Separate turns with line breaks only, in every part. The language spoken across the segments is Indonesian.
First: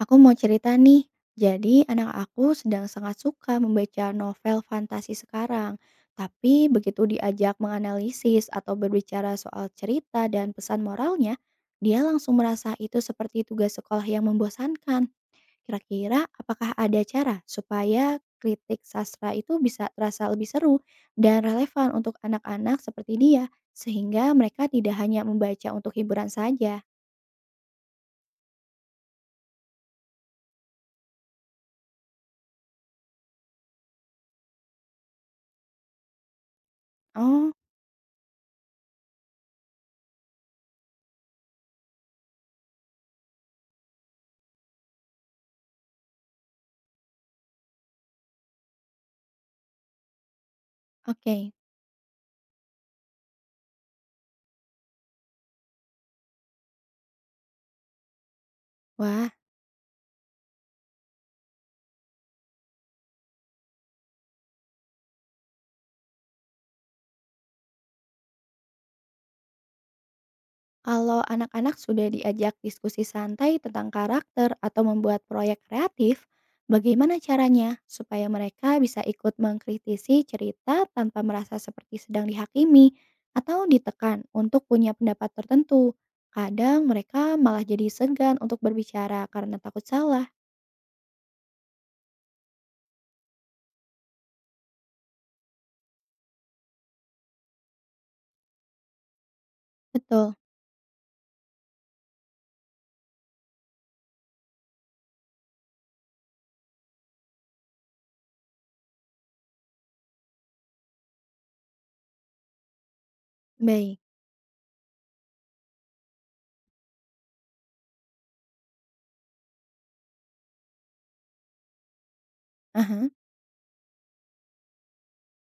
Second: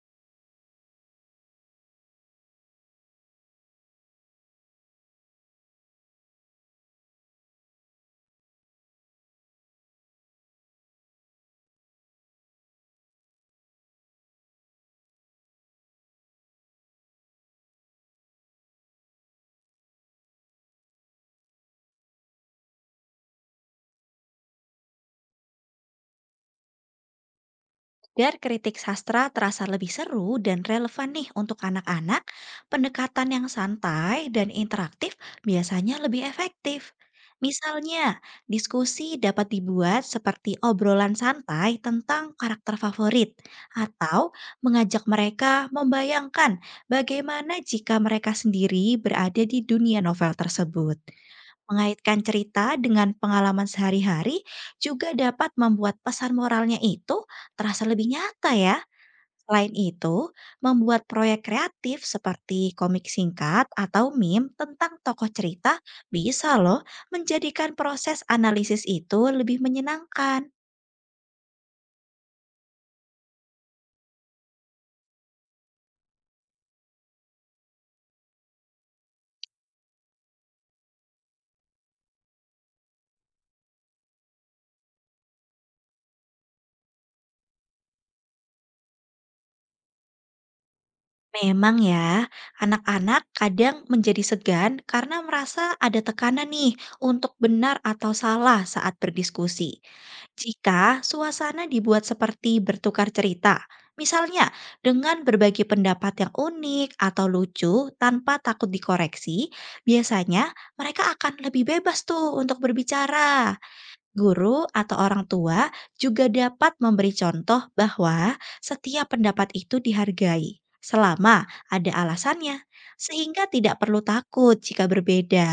Aku mau cerita nih. Jadi anak aku sedang sangat suka membaca novel fantasi sekarang. Tapi begitu diajak menganalisis atau berbicara soal cerita dan pesan moralnya, dia langsung merasa itu seperti tugas sekolah yang membosankan. Kira-kira apakah ada cara supaya kritik sastra itu bisa terasa lebih seru dan relevan untuk anak-anak seperti dia, sehingga mereka tidak hanya membaca untuk hiburan saja?
Biar kritik sastra terasa lebih seru dan relevan nih untuk anak-anak, pendekatan yang santai dan interaktif biasanya lebih efektif.
Oh,
Misalnya, diskusi dapat dibuat seperti obrolan santai tentang karakter favorit, atau mengajak mereka membayangkan bagaimana jika mereka sendiri berada di dunia novel tersebut.
oke.
Mengaitkan cerita dengan pengalaman sehari-hari juga dapat membuat pesan moralnya itu terasa lebih nyata ya.
Wah,
Selain itu, membuat proyek kreatif seperti komik singkat atau meme tentang tokoh cerita bisa loh menjadikan proses analisis itu lebih menyenangkan.
kalau anak-anak sudah diajak diskusi santai tentang karakter atau membuat proyek kreatif, bagaimana caranya supaya mereka bisa ikut mengkritisi cerita tanpa merasa seperti sedang dihakimi atau ditekan untuk punya pendapat tertentu? Kadang mereka malah jadi segan untuk berbicara karena takut salah.
Memang ya, anak-anak kadang menjadi segan karena merasa ada tekanan nih untuk benar atau salah saat berdiskusi.
Betul.
Jika suasana dibuat seperti bertukar cerita, misalnya dengan berbagi pendapat yang unik atau lucu tanpa takut dikoreksi, biasanya mereka akan lebih bebas tuh untuk berbicara.
Baik.
Guru atau orang tua juga dapat memberi contoh bahwa setiap pendapat itu dihargai selama ada alasannya,
Aha.
sehingga tidak perlu takut jika berbeda.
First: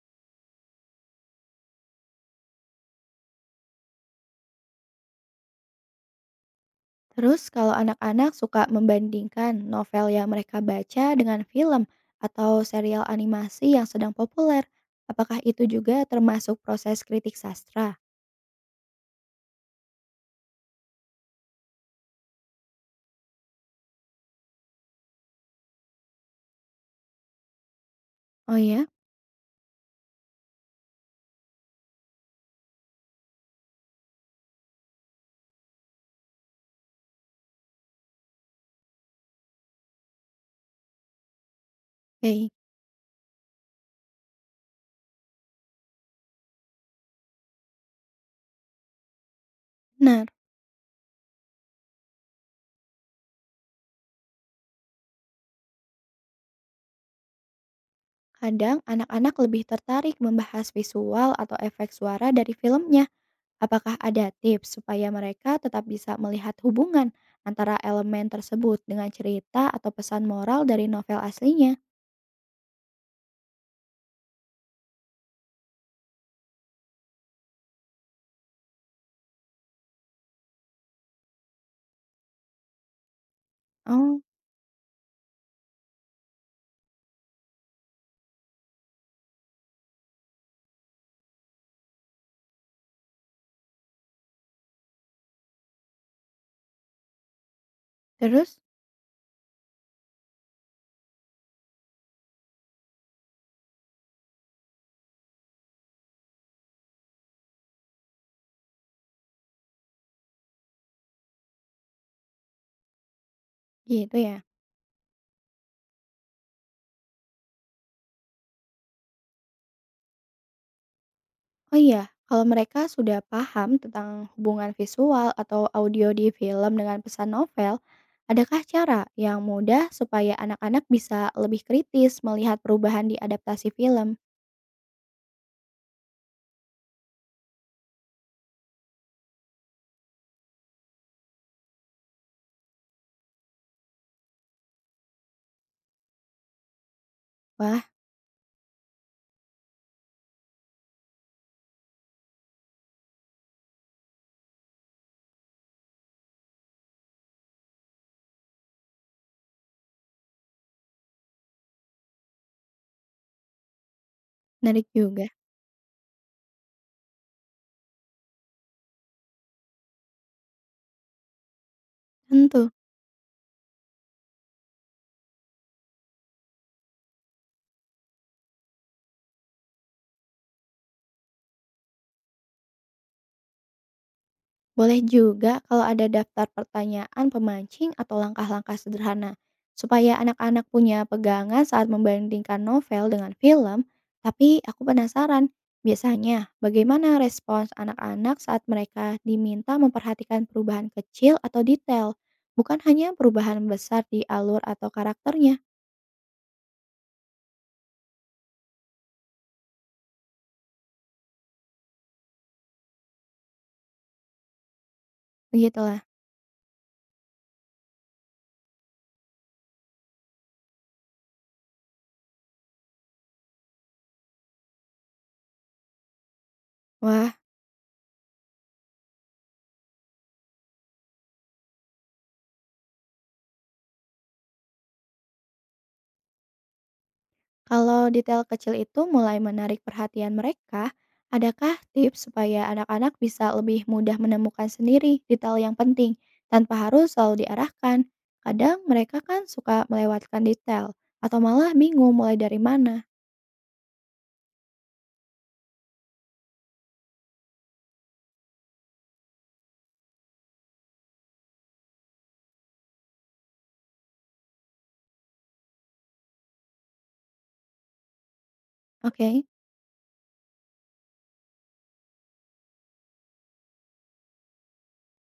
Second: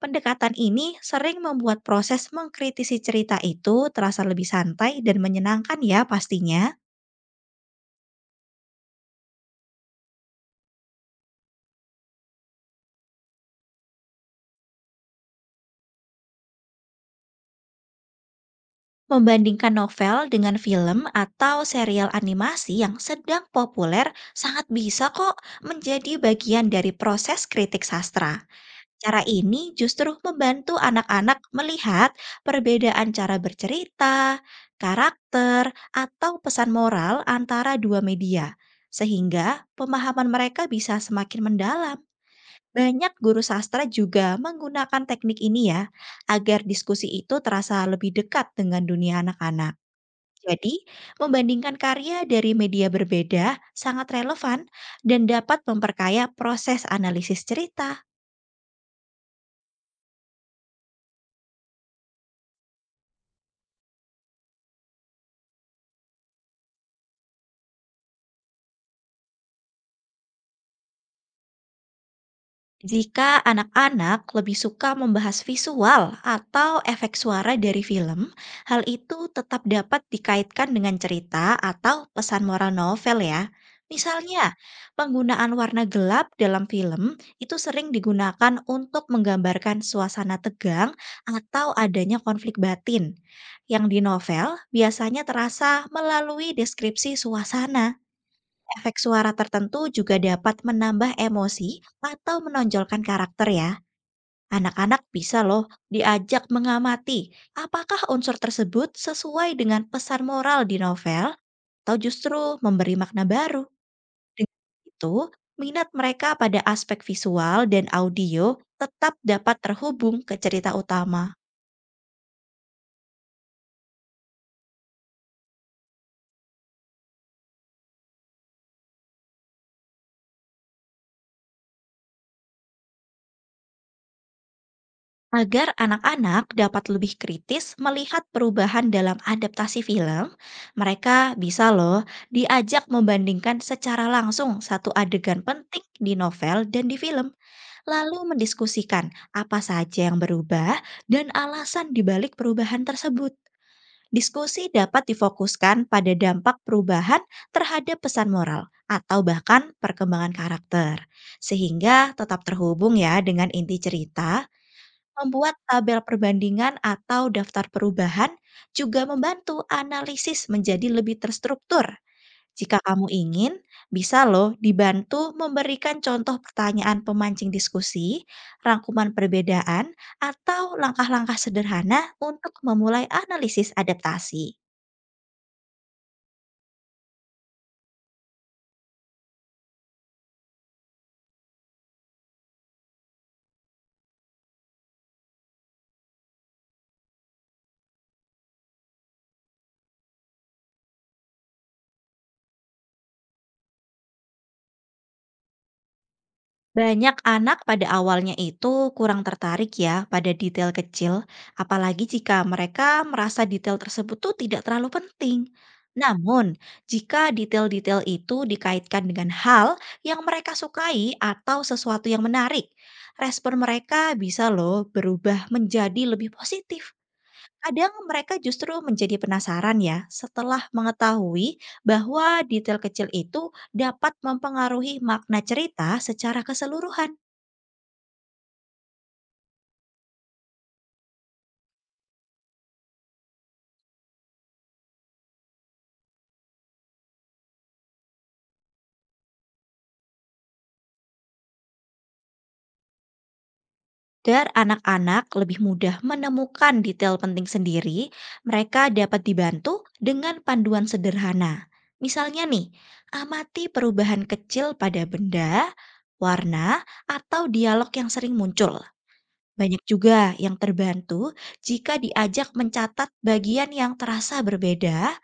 Pendekatan ini sering membuat proses mengkritisi cerita itu terasa lebih santai dan menyenangkan ya pastinya,
Terus kalau anak-anak suka membandingkan novel yang mereka baca dengan film atau serial animasi yang sedang populer, apakah itu juga termasuk proses kritik sastra?
membandingkan novel dengan film atau serial animasi yang sedang populer sangat bisa kok menjadi bagian dari proses kritik sastra.
Oh ya,
Cara ini justru membantu anak-anak melihat perbedaan cara bercerita, karakter, atau pesan moral antara dua media, sehingga pemahaman mereka bisa semakin mendalam.
oke,
Banyak guru sastra juga menggunakan teknik ini ya, agar diskusi itu terasa lebih dekat dengan dunia anak-anak.
benar.
Jadi, membandingkan karya dari media berbeda sangat relevan dan dapat memperkaya proses analisis cerita.
Kadang anak-anak lebih tertarik membahas visual atau efek suara dari filmnya. Apakah ada tips supaya mereka tetap bisa melihat hubungan antara elemen tersebut dengan cerita atau pesan moral dari novel aslinya?
Jika anak-anak lebih suka membahas visual atau efek suara dari film, hal itu tetap dapat dikaitkan dengan cerita atau pesan moral novel ya.
Oh,
Misalnya, penggunaan warna gelap dalam film itu sering digunakan untuk menggambarkan suasana tegang atau adanya konflik batin. Yang di novel biasanya terasa melalui deskripsi suasana.
terus
Efek suara tertentu juga dapat menambah emosi atau menonjolkan karakter ya. Anak-anak bisa loh diajak mengamati apakah unsur tersebut sesuai dengan pesan moral di novel atau justru memberi makna baru.
gitu ya.
Dengan itu, minat mereka pada aspek visual dan audio tetap dapat terhubung ke cerita utama.
Oh iya, kalau mereka sudah paham tentang hubungan visual atau audio di film dengan pesan novel, adakah cara yang mudah supaya anak-anak bisa lebih kritis melihat perubahan di adaptasi film?
Agar anak-anak dapat lebih kritis melihat perubahan dalam adaptasi film, mereka bisa loh diajak membandingkan secara langsung satu adegan penting di novel dan di film,
Wah,
lalu mendiskusikan apa saja yang berubah dan alasan dibalik perubahan tersebut. Diskusi dapat difokuskan pada dampak perubahan terhadap pesan moral atau bahkan perkembangan karakter, sehingga tetap terhubung ya dengan inti cerita.
menarik juga.
Membuat tabel perbandingan atau daftar perubahan juga membantu analisis menjadi lebih terstruktur.
Tentu.
Jika kamu ingin, bisa loh dibantu memberikan contoh pertanyaan pemancing diskusi, rangkuman perbedaan, atau langkah-langkah sederhana untuk memulai analisis adaptasi.
Boleh juga kalau ada daftar pertanyaan pemancing atau langkah-langkah sederhana, supaya anak-anak punya pegangan saat membandingkan novel dengan film. Tapi aku penasaran, biasanya bagaimana respons anak-anak saat mereka diminta memperhatikan perubahan kecil atau detail, bukan hanya perubahan besar di alur atau karakternya,
Banyak anak pada awalnya itu kurang tertarik ya pada detail kecil, apalagi jika mereka merasa detail tersebut tuh tidak terlalu penting.
begitulah.
Namun, jika detail-detail itu dikaitkan dengan hal yang mereka sukai atau sesuatu yang menarik, respon mereka bisa loh berubah menjadi lebih positif.
Wah,
Kadang mereka justru menjadi penasaran ya, setelah mengetahui bahwa detail kecil itu dapat mempengaruhi makna cerita secara keseluruhan.
kalau detail kecil itu mulai menarik perhatian mereka, adakah tips supaya anak-anak bisa lebih mudah menemukan sendiri detail yang penting tanpa harus selalu diarahkan? Kadang mereka kan suka melewatkan detail atau malah bingung mulai dari mana.
Dan anak-anak lebih mudah menemukan detail penting sendiri, mereka dapat dibantu dengan panduan sederhana. Misalnya nih, amati perubahan kecil pada benda, warna, atau dialog yang sering muncul.
Oke,
Banyak juga yang terbantu jika diajak mencatat bagian yang terasa berbeda,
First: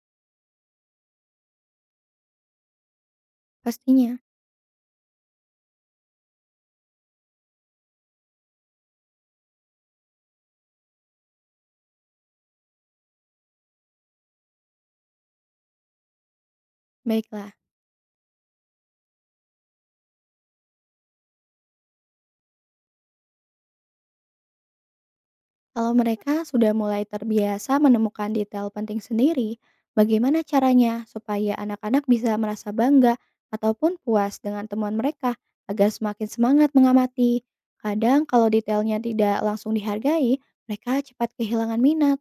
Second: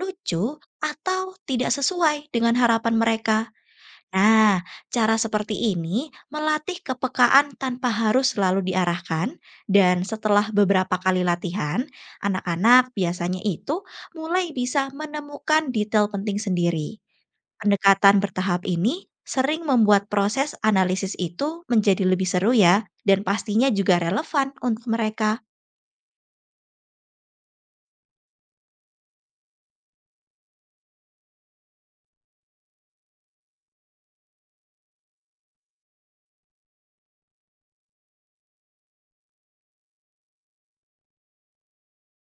lucu, atau tidak sesuai dengan harapan mereka.
pastinya.
Nah, cara seperti ini melatih kepekaan tanpa harus selalu diarahkan, dan setelah beberapa kali latihan, anak-anak biasanya itu mulai bisa menemukan detail penting sendiri.
Baiklah.
Pendekatan bertahap ini sering membuat proses analisis itu menjadi lebih seru ya, dan pastinya juga relevan untuk mereka.
Kalau mereka sudah mulai terbiasa menemukan detail penting sendiri, bagaimana caranya supaya anak-anak bisa merasa bangga ataupun puas dengan temuan mereka agar semakin semangat mengamati? Kadang kalau detailnya tidak langsung dihargai, mereka cepat kehilangan minat.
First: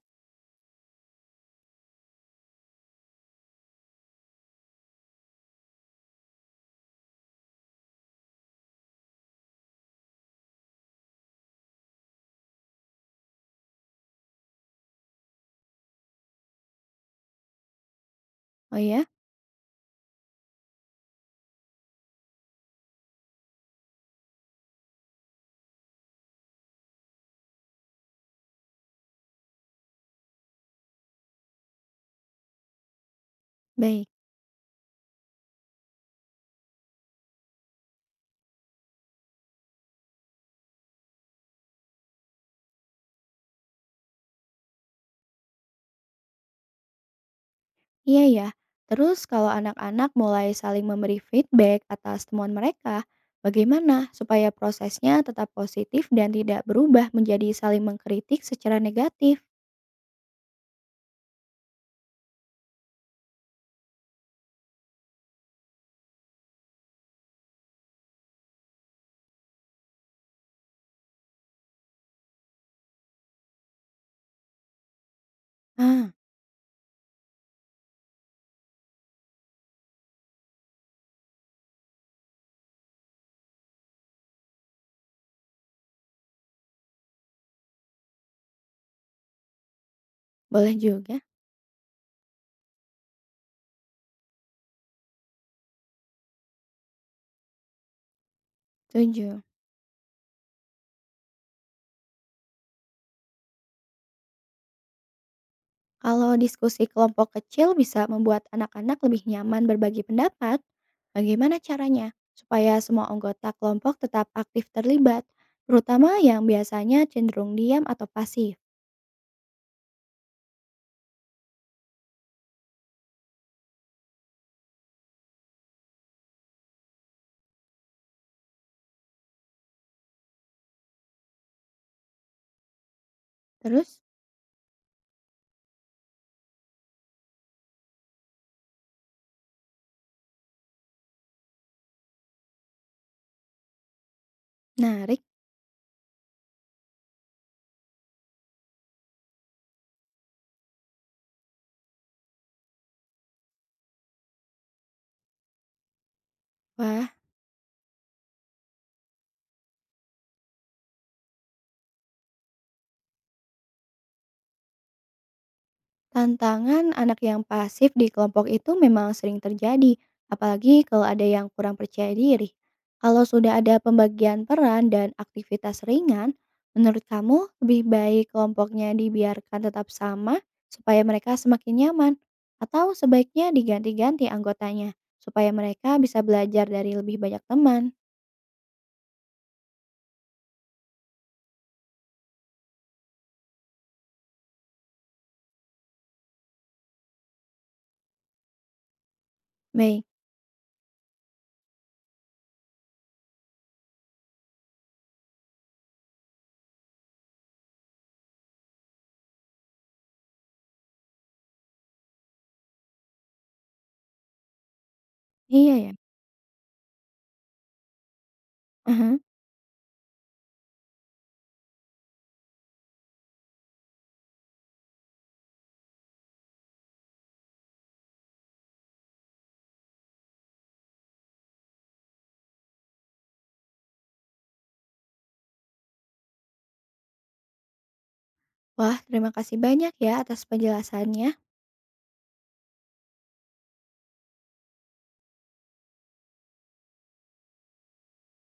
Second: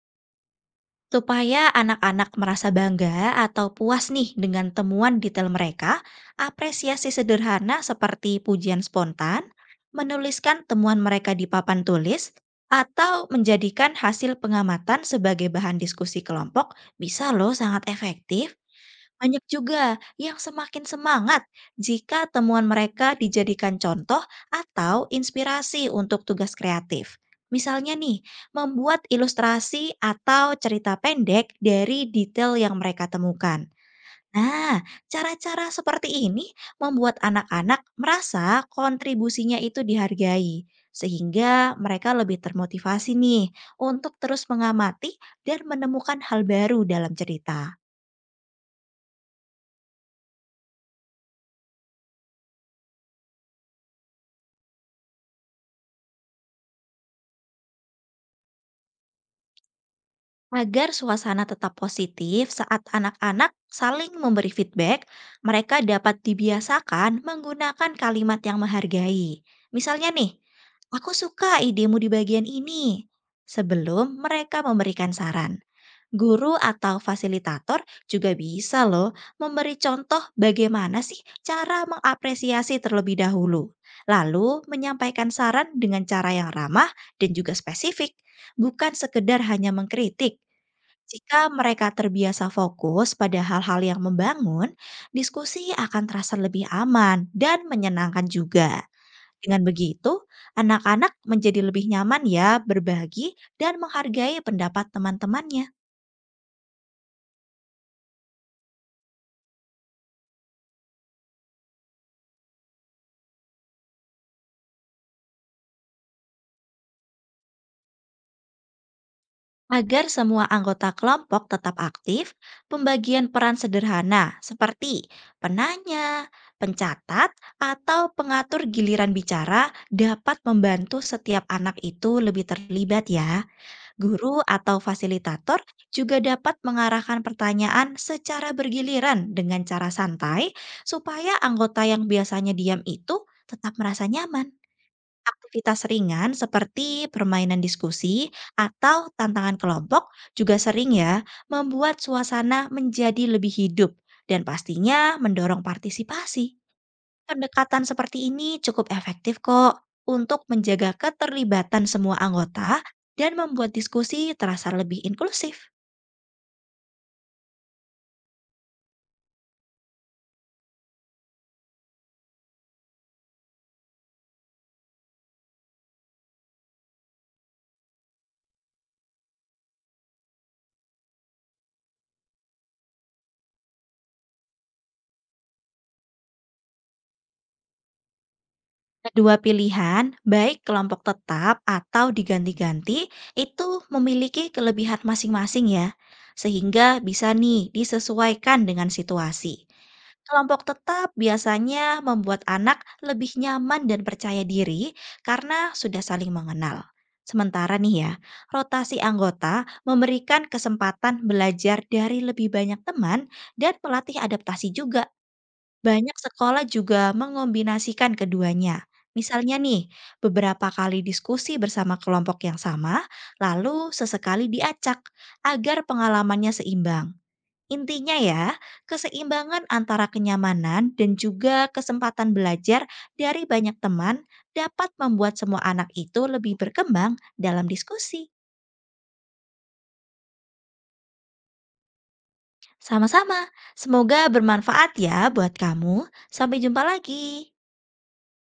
Supaya anak-anak merasa bangga atau puas nih dengan temuan detail mereka, apresiasi sederhana seperti pujian spontan, menuliskan temuan mereka di papan tulis, atau menjadikan hasil pengamatan sebagai bahan diskusi kelompok bisa loh sangat efektif.
Oh ya?
Banyak juga yang semakin semangat jika temuan mereka dijadikan contoh atau inspirasi untuk tugas kreatif. Misalnya nih, membuat ilustrasi atau cerita pendek dari detail yang mereka temukan.
Baik.
Nah, cara-cara seperti ini membuat anak-anak merasa kontribusinya itu dihargai, sehingga mereka lebih termotivasi nih untuk terus mengamati dan menemukan hal baru dalam cerita.
Iya ya. Terus kalau anak-anak mulai saling memberi feedback atas temuan mereka, bagaimana supaya prosesnya tetap positif dan tidak berubah menjadi saling mengkritik secara negatif?
Agar suasana tetap positif saat anak-anak saling memberi feedback, mereka dapat dibiasakan menggunakan kalimat yang menghargai. Misalnya nih, aku suka idemu di bagian ini. Sebelum mereka memberikan saran,
Ah,
guru atau fasilitator juga bisa loh memberi contoh bagaimana sih cara mengapresiasi terlebih dahulu. Lalu menyampaikan saran dengan cara yang ramah dan juga spesifik, bukan sekedar hanya mengkritik.
boleh juga.
Jika mereka terbiasa fokus pada hal-hal yang membangun, diskusi akan terasa lebih aman dan menyenangkan juga.
Setuju.
Dengan begitu, anak-anak menjadi lebih nyaman ya berbagi dan menghargai pendapat teman-temannya.
Kalau diskusi kelompok kecil bisa membuat anak-anak lebih nyaman berbagi pendapat, bagaimana caranya supaya semua anggota kelompok tetap aktif terlibat, terutama yang biasanya cenderung diam atau pasif?
Agar semua anggota kelompok tetap aktif, pembagian peran sederhana seperti penanya, pencatat, atau pengatur giliran bicara dapat membantu setiap anak itu lebih terlibat ya.
Terus,
Guru atau fasilitator juga dapat mengarahkan pertanyaan secara bergiliran dengan cara santai supaya anggota yang biasanya diam itu tetap merasa nyaman.
menarik.
Aktivitas ringan seperti permainan diskusi atau tantangan kelompok juga sering ya membuat suasana menjadi lebih hidup dan pastinya mendorong partisipasi.
Wah,
Pendekatan seperti ini cukup efektif kok untuk menjaga keterlibatan semua anggota dan membuat diskusi terasa lebih inklusif.
tantangan anak yang pasif di kelompok itu memang sering terjadi, apalagi kalau ada yang kurang percaya diri. Kalau sudah ada pembagian peran dan aktivitas ringan, menurut kamu lebih baik kelompoknya dibiarkan tetap sama supaya mereka semakin nyaman? Atau sebaiknya diganti-ganti anggotanya supaya mereka bisa belajar dari lebih banyak teman?
Kedua pilihan, baik kelompok tetap atau diganti-ganti, itu memiliki kelebihan masing-masing ya, sehingga bisa nih disesuaikan dengan situasi.
Baik,
Kelompok tetap biasanya membuat anak lebih nyaman dan percaya diri karena sudah saling mengenal. Sementara nih ya, rotasi anggota memberikan kesempatan belajar dari lebih banyak teman dan pelatih adaptasi juga.
iya ya.
Banyak sekolah juga mengombinasikan keduanya.
Aha.
Misalnya nih, beberapa kali diskusi bersama kelompok yang sama, lalu sesekali diacak agar pengalamannya seimbang. Intinya ya, keseimbangan antara kenyamanan dan juga kesempatan belajar dari banyak teman dapat membuat semua anak itu lebih berkembang dalam diskusi.
Wah, terima kasih banyak ya atas penjelasannya.
Sama-sama, semoga bermanfaat ya buat kamu. Sampai jumpa lagi.